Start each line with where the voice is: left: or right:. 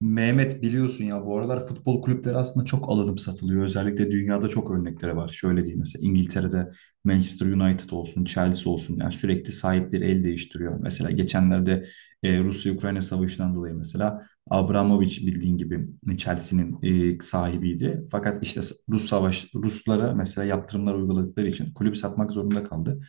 right: Mehmet biliyorsun ya bu aralar futbol kulüpleri aslında çok alınıp satılıyor. Özellikle dünyada çok örnekleri var. Şöyle diyeyim, mesela İngiltere'de Manchester United olsun, Chelsea olsun, yani sürekli sahipleri el değiştiriyor. Mesela geçenlerde Rusya-Ukrayna savaşından dolayı mesela Abramovich bildiğin gibi Chelsea'nin sahibiydi. Fakat işte Ruslara mesela yaptırımlar uyguladıkları için kulüp satmak zorunda kaldı.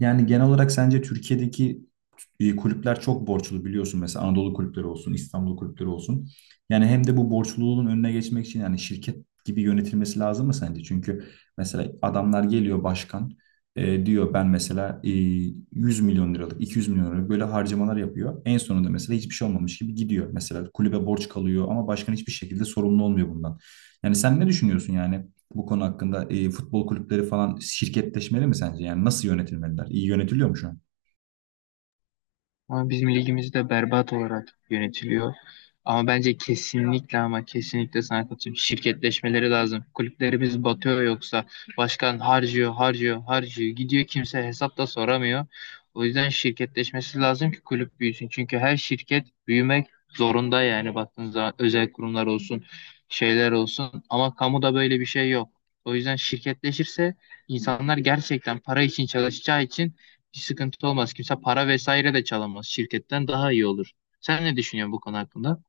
right: Yani genel olarak sence Türkiye'deki kulüpler çok borçlu, biliyorsun, mesela Anadolu kulüpleri olsun, İstanbul kulüpleri olsun. Yani hem de bu borçluluğun önüne geçmek için yani şirket gibi yönetilmesi lazım mı sence? Çünkü mesela adamlar geliyor başkan, diyor ben mesela 100 milyon liralık, 200 milyon liralık böyle harcamalar yapıyor. En sonunda mesela hiçbir şey olmamış gibi gidiyor. Mesela kulübe borç kalıyor ama başkan hiçbir şekilde sorumlu olmuyor bundan. Yani sen ne düşünüyorsun yani? Bu konu hakkında futbol kulüpleri falan şirketleşmeli mi sence? Yani nasıl yönetilmeliler? İyi yönetiliyor mu şu an?
left: Ama bizim ligimiz de berbat olarak yönetiliyor. Ama bence kesinlikle ama kesinlikle sana katılıyorum. Şirketleşmeleri lazım. Kulüplerimiz batıyor yoksa başkan harcıyor, harcıyor, harcıyor. Gidiyor kimse hesap da soramıyor. O yüzden şirketleşmesi lazım ki kulüp büyüsün. Çünkü her şirket büyümek zorunda yani baktığınız zaman özel kurumlar olsun, şeyler olsun. Ama kamuda böyle bir şey yok. O yüzden şirketleşirse insanlar gerçekten para için çalışacağı için hiç sıkıntı olmaz. Kimse para vesaire de çalamaz. Şirketten daha iyi olur. Sen ne düşünüyorsun bu konu hakkında?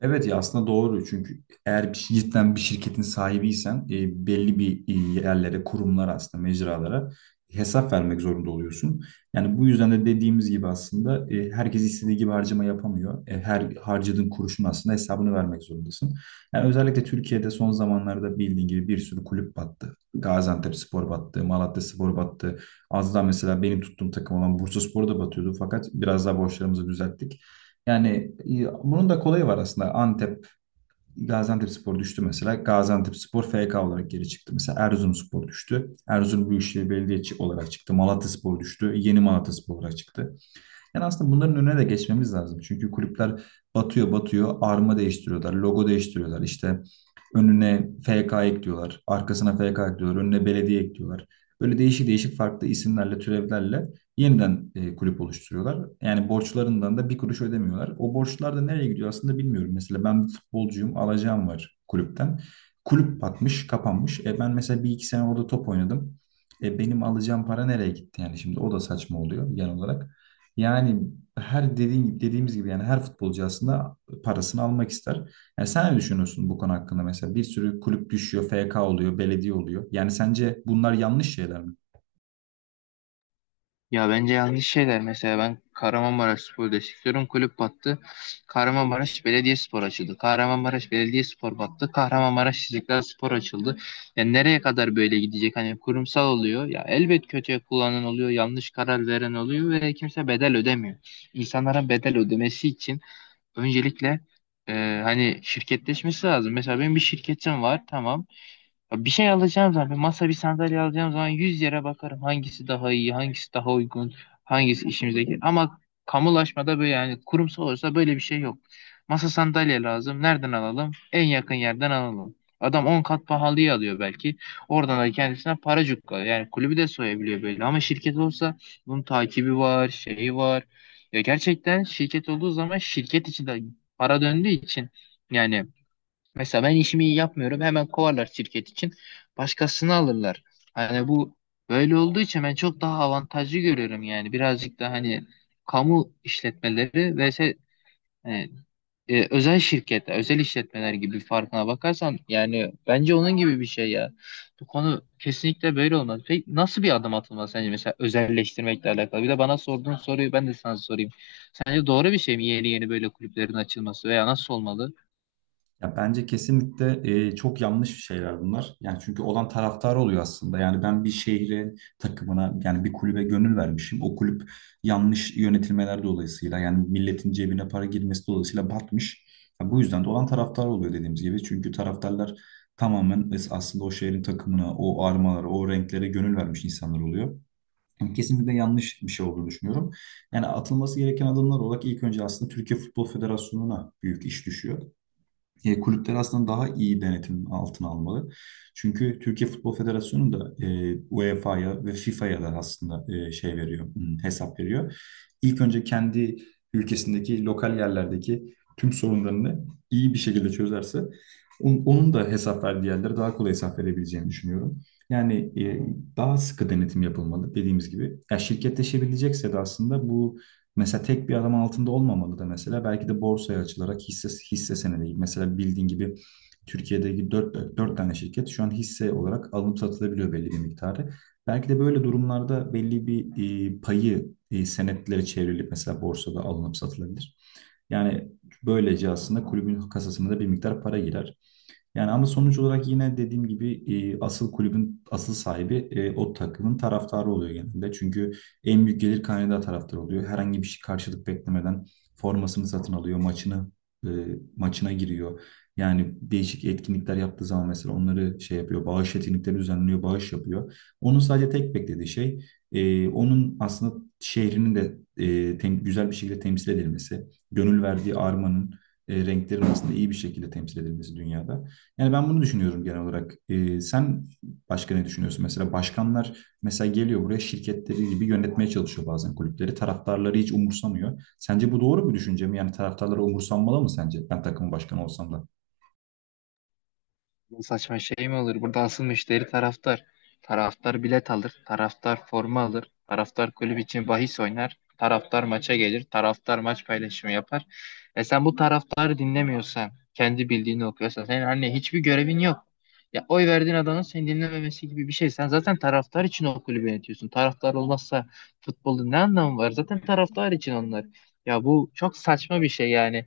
right: Evet ya, aslında doğru, çünkü eğer cidden bir şirketin sahibiysen belli bir yerlere, kurumlara, aslında mecralara hesap vermek zorunda oluyorsun. Yani bu yüzden de dediğimiz gibi aslında herkes istediği gibi harcama yapamıyor. Her harcadığın kuruşun aslında hesabını vermek zorundasın. Yani özellikle Türkiye'de son zamanlarda bildiğin gibi bir sürü kulüp battı. Gaziantepspor battı, Malatyaspor battı. Az daha mesela benim tuttuğum takım olan Bursaspor da batıyordu fakat biraz daha borçlarımızı düzelttik. Yani bunun da kolayı var aslında. Antep, Gaziantepspor düştü mesela. Gaziantepspor FK olarak geri çıktı. Mesela Erzurumspor düştü. Erzurum Büyükşehir Belediyesi olarak çıktı. Malatyaspor düştü. Yeni Malatyaspor olarak çıktı. Yani aslında bunların önüne de geçmemiz lazım. Çünkü kulüpler batıyor batıyor, arma değiştiriyorlar, logo değiştiriyorlar. İşte önüne FK ekliyorlar, arkasına FK ekliyorlar, önüne belediye ekliyorlar. Böyle değişik değişik farklı isimlerle, türevlerle yeniden kulüp oluşturuyorlar. Yani borçlarından da bir kuruş ödemiyorlar. O borçlar da nereye gidiyor aslında bilmiyorum. Mesela ben bir futbolcuyum, alacağım var kulüpten. Kulüp batmış, kapanmış. Ben mesela bir iki sene orada top oynadım. Benim alacağım para nereye gitti yani? Şimdi o da saçma oluyor genel olarak. Yani her dediğin gibi dediğimiz gibi yani her futbolcu aslında parasını almak ister. Yani sen ne düşünüyorsun bu konu hakkında mesela? Bir sürü kulüp düşüyor, FK oluyor, belediye oluyor. Yani sence bunlar yanlış şeyler mi?
left: Ya bence yanlış şeyler. Mesela ben Kahramanmaraş Spor destekliyorum. Kulüp battı. Kahramanmaraş Belediyespor açıldı. Kahramanmaraş Belediyespor battı. Kahramanmaraş İstiklal Spor açıldı. Ya nereye kadar böyle gidecek? Hani kurumsal oluyor. Ya elbet kötüye kullanan oluyor. Yanlış karar veren oluyor ve kimse bedel ödemiyor. İnsanların bedel ödemesi için öncelikle e, hani şirketleşmesi lazım. Mesela benim bir şirketim var. Tamam. Ya bir şey alacağım zaman, bir masa bir sandalye alacağım zaman 100 yere bakarım. Hangisi daha iyi, hangisi daha uygun, hangisi işimize gelir. Ama kamulaşmada böyle yani kurumsal olursa böyle bir şey yok. Masa sandalye lazım. Nereden alalım? En yakın yerden alalım. Adam 10 kat pahalıya alıyor belki. Oradan da kendisine para cukka. Yani kulübü de soyabiliyor böyle. Ama şirket olsa bunun takibi var, şeyi var. Ya gerçekten şirket olduğu zaman şirket içi de para döndüğü için yani mesela ben işimi iyi yapmıyorum hemen kovarlar şirket için başkasını alırlar. Hani bu böyle olduğu için ben çok daha avantajlı görüyorum yani birazcık da hani kamu işletmeleri ve e, özel şirketler, özel işletmeler gibi farkına bakarsan yani bence onun gibi bir şey ya. Bu konu kesinlikle böyle olmaz. Peki nasıl bir adım atılmalı sence mesela özelleştirmekle alakalı? Bir de bana sorduğun soruyu ben de sana sorayım. Sence doğru bir şey mi yeni yeni böyle kulüplerin açılması veya nasıl olmalı?
right: Ya, bence kesinlikle çok yanlış şeyler bunlar. Yani çünkü olan taraftar oluyor aslında. Yani ben bir şehre, takımına, yani bir kulübe gönül vermişim. O kulüp yanlış yönetilmeler dolayısıyla, yani milletin cebine para girmesi dolayısıyla batmış. Ya, bu yüzden de olan taraftar oluyor dediğimiz gibi. Çünkü taraftarlar tamamen aslında o şehrin takımına, o armalara, o renklere gönül vermiş insanlar oluyor. Yani kesinlikle yanlış bir şey olduğunu düşünüyorum. Yani atılması gereken adımlar olarak ilk önce aslında Türkiye Futbol Federasyonu'na büyük iş düşüyor. Kulüpler aslında daha iyi denetim altına almalı. Çünkü Türkiye Futbol Federasyonu da UEFA'ya ve FIFA'ya da aslında hesap veriyor. İlk önce kendi ülkesindeki lokal yerlerdeki tüm sorunlarını iyi bir şekilde çözerse onun da hesap verdiği yerlere daha kolay hesap verebileceğini düşünüyorum. Yani e, daha sıkı denetim yapılmalı dediğimiz gibi. Ya şirketleşebilecekse de aslında. Mesela tek bir adam altında olmamalı da mesela belki de borsaya açılarak hisse, hisse senedi gibi. Mesela bildiğin gibi Türkiye'deki dört tane şirket şu an hisse olarak alınıp satılabiliyor belli bir miktarı. Belki de böyle durumlarda belli bir payı senetlere çevrilip mesela borsada alınıp satılabilir. Yani böylece aslında kulübün kasasına da bir miktar para girer. Yani ama sonuç olarak yine dediğim gibi asıl kulübün asıl sahibi o takımın taraftarı oluyor genelde. Çünkü en büyük gelir kaynağı da taraftar oluyor. Herhangi bir şey karşılık beklemeden formasını satın alıyor, e, maçına giriyor. Yani değişik etkinlikler yaptığı zaman mesela onları şey yapıyor, bağış etkinlikleri düzenliyor, bağış yapıyor. Onun sadece tek beklediği şey onun aslında şehrinin de güzel bir şekilde temsil edilmesi, gönül verdiği armanın renklerin aslında iyi bir şekilde temsil edilmesi dünyada. Yani ben bunu düşünüyorum genel olarak. Sen başka ne düşünüyorsun? Mesela başkanlar mesela geliyor buraya, şirketleri gibi yönetmeye çalışıyor bazen kulüpleri. Taraftarları hiç umursamıyor. Sence bu doğru bir düşünce mi? Yani taraftarları umursanmalı mı sence? Ben takımın başkanı olsam da.
left: Bu saçma şey mi olur? Burada asıl müşteri taraftar. Taraftar bilet alır, taraftar forma alır, taraftar kulüp için bahis oynar, taraftar maça gelir, taraftar maç paylaşımı yapar. E sen bu taraftarı dinlemiyorsan, kendi bildiğini okuyorsan, senin anne hiçbir görevin yok. Ya oy verdiğin adamın seni dinlememesi gibi bir şey. Sen zaten taraftar için o kulübü yönetiyorsun. Taraftar olmazsa futbolun ne anlamı var? Zaten taraftar için onlar. Ya bu çok saçma bir şey yani.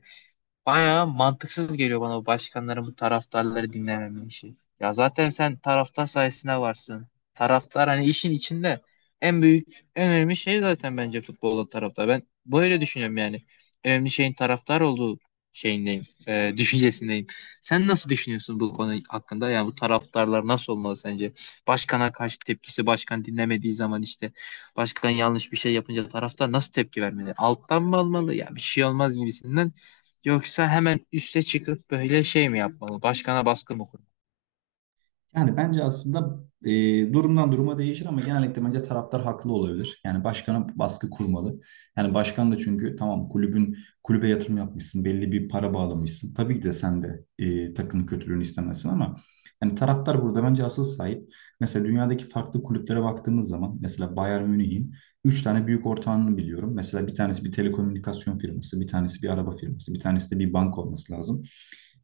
left: Bayağı mantıksız geliyor bana bu başkanların bu taraftarları dinlememe işi. Ya zaten sen taraftar sayesinde varsın. Taraftar hani işin içinde en büyük, en önemli şey zaten bence futbolda taraftar. Ben böyle düşünüyorum yani. En önemli şeyin taraftar olduğu düşüncesindeyim. Sen nasıl düşünüyorsun bu konu hakkında? Yani bu taraftarlar nasıl olmalı sence? Başkana karşı tepkisi, başkan dinlemediği zaman işte başkan yanlış bir şey yapınca taraftar nasıl tepki vermeli? Alttan mı almalı? Ya bir şey olmaz gibisinden. Yoksa hemen üste çıkıp böyle şey mi yapmalı? Başkana baskı mı kurmalı?
right: Yani bence aslında durumdan duruma değişir ama genellikle bence taraftar haklı olabilir. Yani başkana baskı kurmalı. Yani başkan da çünkü tamam, kulübe yatırım yapmışsın, belli bir para bağlamışsın. Tabii ki de sen de takımın kötülüğünü istemezsin ama yani taraftar burada bence asıl sahip. Mesela dünyadaki farklı kulüplere baktığımız zaman mesela Bayern Münih'in 3 tane büyük ortağını biliyorum. Mesela bir tanesi bir telekomünikasyon firması, bir tanesi bir araba firması, bir tanesi de bir banka olması lazım.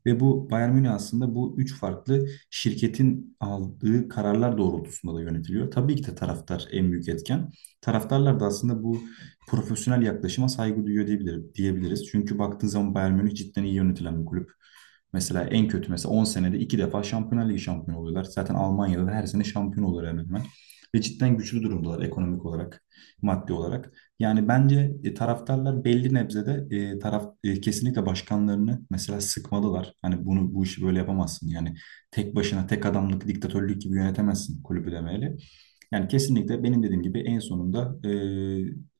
right: Ve bu Bayern Münih aslında bu üç farklı şirketin aldığı kararlar doğrultusunda da yönetiliyor. Tabii ki de taraftar en büyük etken. Taraftarlar da aslında bu profesyonel yaklaşıma saygı duyuyor diyebilir, diyebiliriz. Çünkü baktığın zaman Bayern Münih cidden iyi yönetilen bir kulüp. Mesela en kötü mesela 10 senede iki defa Şampiyonlar Ligi şampiyonu oluyorlar. Zaten Almanya'da da her sene şampiyon oluyorlar hemen hemen. Ve cidden güçlü durumdalar ekonomik olarak, maddi olarak. Yani bence taraftarlar belli nebzede kesinlikle başkanlarını mesela sıkmalılar. Hani bunu, bu işi böyle yapamazsın. Yani tek başına tek adamlık, diktatörlük gibi yönetemezsin kulübü demeli. Yani kesinlikle benim dediğim gibi en sonunda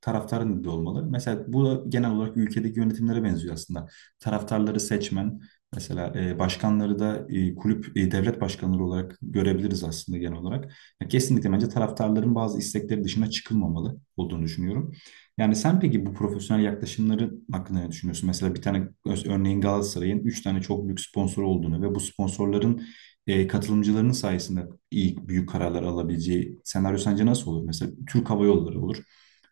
right: taraftarın dediği olmalı. Mesela bu da genel olarak ülkedeki yönetimlere benziyor aslında. Taraftarları seçmen, mesela başkanları da devlet başkanları olarak görebiliriz aslında genel olarak. Ya kesinlikle bence taraftarların bazı istekleri dışına çıkılmamalı olduğunu düşünüyorum. Yani sen peki bu profesyonel yaklaşımları hakkında ne düşünüyorsun? Mesela bir tane örneğin Galatasaray'ın 3 tane çok büyük sponsoru olduğunu ve bu sponsorların katılımcılarının sayesinde iyi, büyük kararlar alabileceği senaryo sence nasıl olur? Mesela Türk Hava Yolları olur.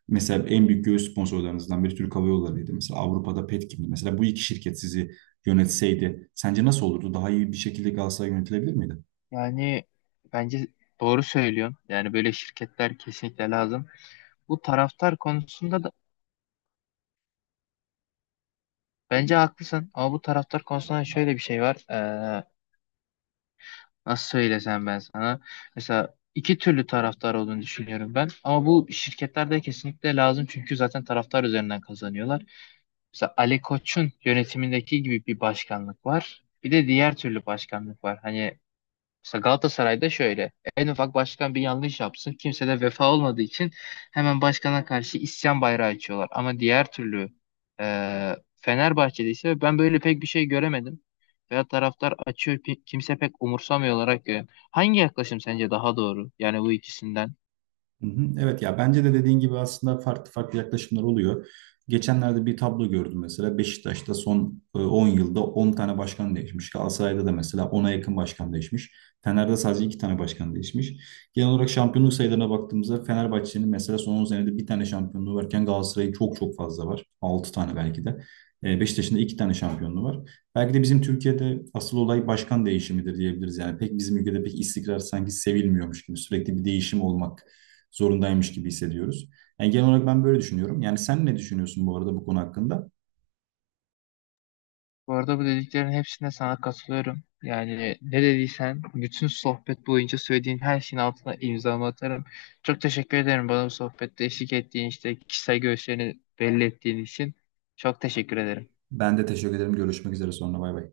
right: Mesela en büyük göğüs sponsorlarınızdan biri Türk Hava Yolları'ydı. Mesela Avrupa'da Petkim'di. Mesela bu iki şirket sizi yönetseydi sence nasıl olurdu? Daha iyi bir şekilde Galatasaray yönetilebilir miydi?
left: Yani bence doğru söylüyorsun. Yani böyle şirketler kesinlikle lazım. Bu taraftar konusunda da bence haklısın. Ama bu taraftar konusunda şöyle bir şey var. Nasıl söylesem ben sana? Mesela iki türlü taraftar olduğunu düşünüyorum ben. Ama bu şirketlerde kesinlikle lazım. Çünkü zaten taraftar üzerinden kazanıyorlar. Mesela Ali Koç'un yönetimindeki gibi bir başkanlık var. Bir de diğer türlü başkanlık var. Hani mesela Galatasaray'da şöyle en ufak başkan bir yanlış yapsın kimse de vefa olmadığı için hemen başkana karşı isyan bayrağı açıyorlar. Ama diğer türlü Fenerbahçe'de ise ben böyle pek bir şey göremedim. Veya taraftar açıyor kimse pek umursamıyor olarak görüyorum. Hangi yaklaşım sence daha doğru? Yani bu ikisinden.
right: Hı hı, evet ya, bence de dediğin gibi aslında farklı farklı yaklaşımlar oluyor. Geçenlerde bir tablo gördüm, mesela Beşiktaş'ta son 10 yılda 10 tane başkan değişmiş. Galatasaray'da da mesela ona yakın başkan değişmiş. Fener'de sadece 2 tane başkan değişmiş. Genel olarak şampiyonluk sayılarına baktığımızda Fenerbahçe'nin mesela son 10 senede bir tane şampiyonluğu varken Galatasaray'ın çok çok fazla var. 6 tane belki de. Beşiktaş'ın da 2 tane şampiyonluğu var. Belki de bizim Türkiye'de asıl olay başkan değişimidir diyebiliriz. Yani pek bizim ülkede pek istikrar sanki sevilmiyormuş gibi, sürekli bir değişim olmak zorundaymış gibi hissediyoruz. Yani genel olarak ben böyle düşünüyorum. Yani sen ne düşünüyorsun bu arada bu konu hakkında?
left: Bu arada bu dediklerin hepsine sana katılıyorum. Yani ne dediysen bütün sohbet boyunca söylediğin her şeyin altına imzamı atarım. Çok teşekkür ederim bana bu sohbette eşlik ettiğin işte kişisel görüşlerini belli ettiğin için. Çok teşekkür ederim.
right: Ben de teşekkür ederim. Görüşmek üzere sonra. Bay bay.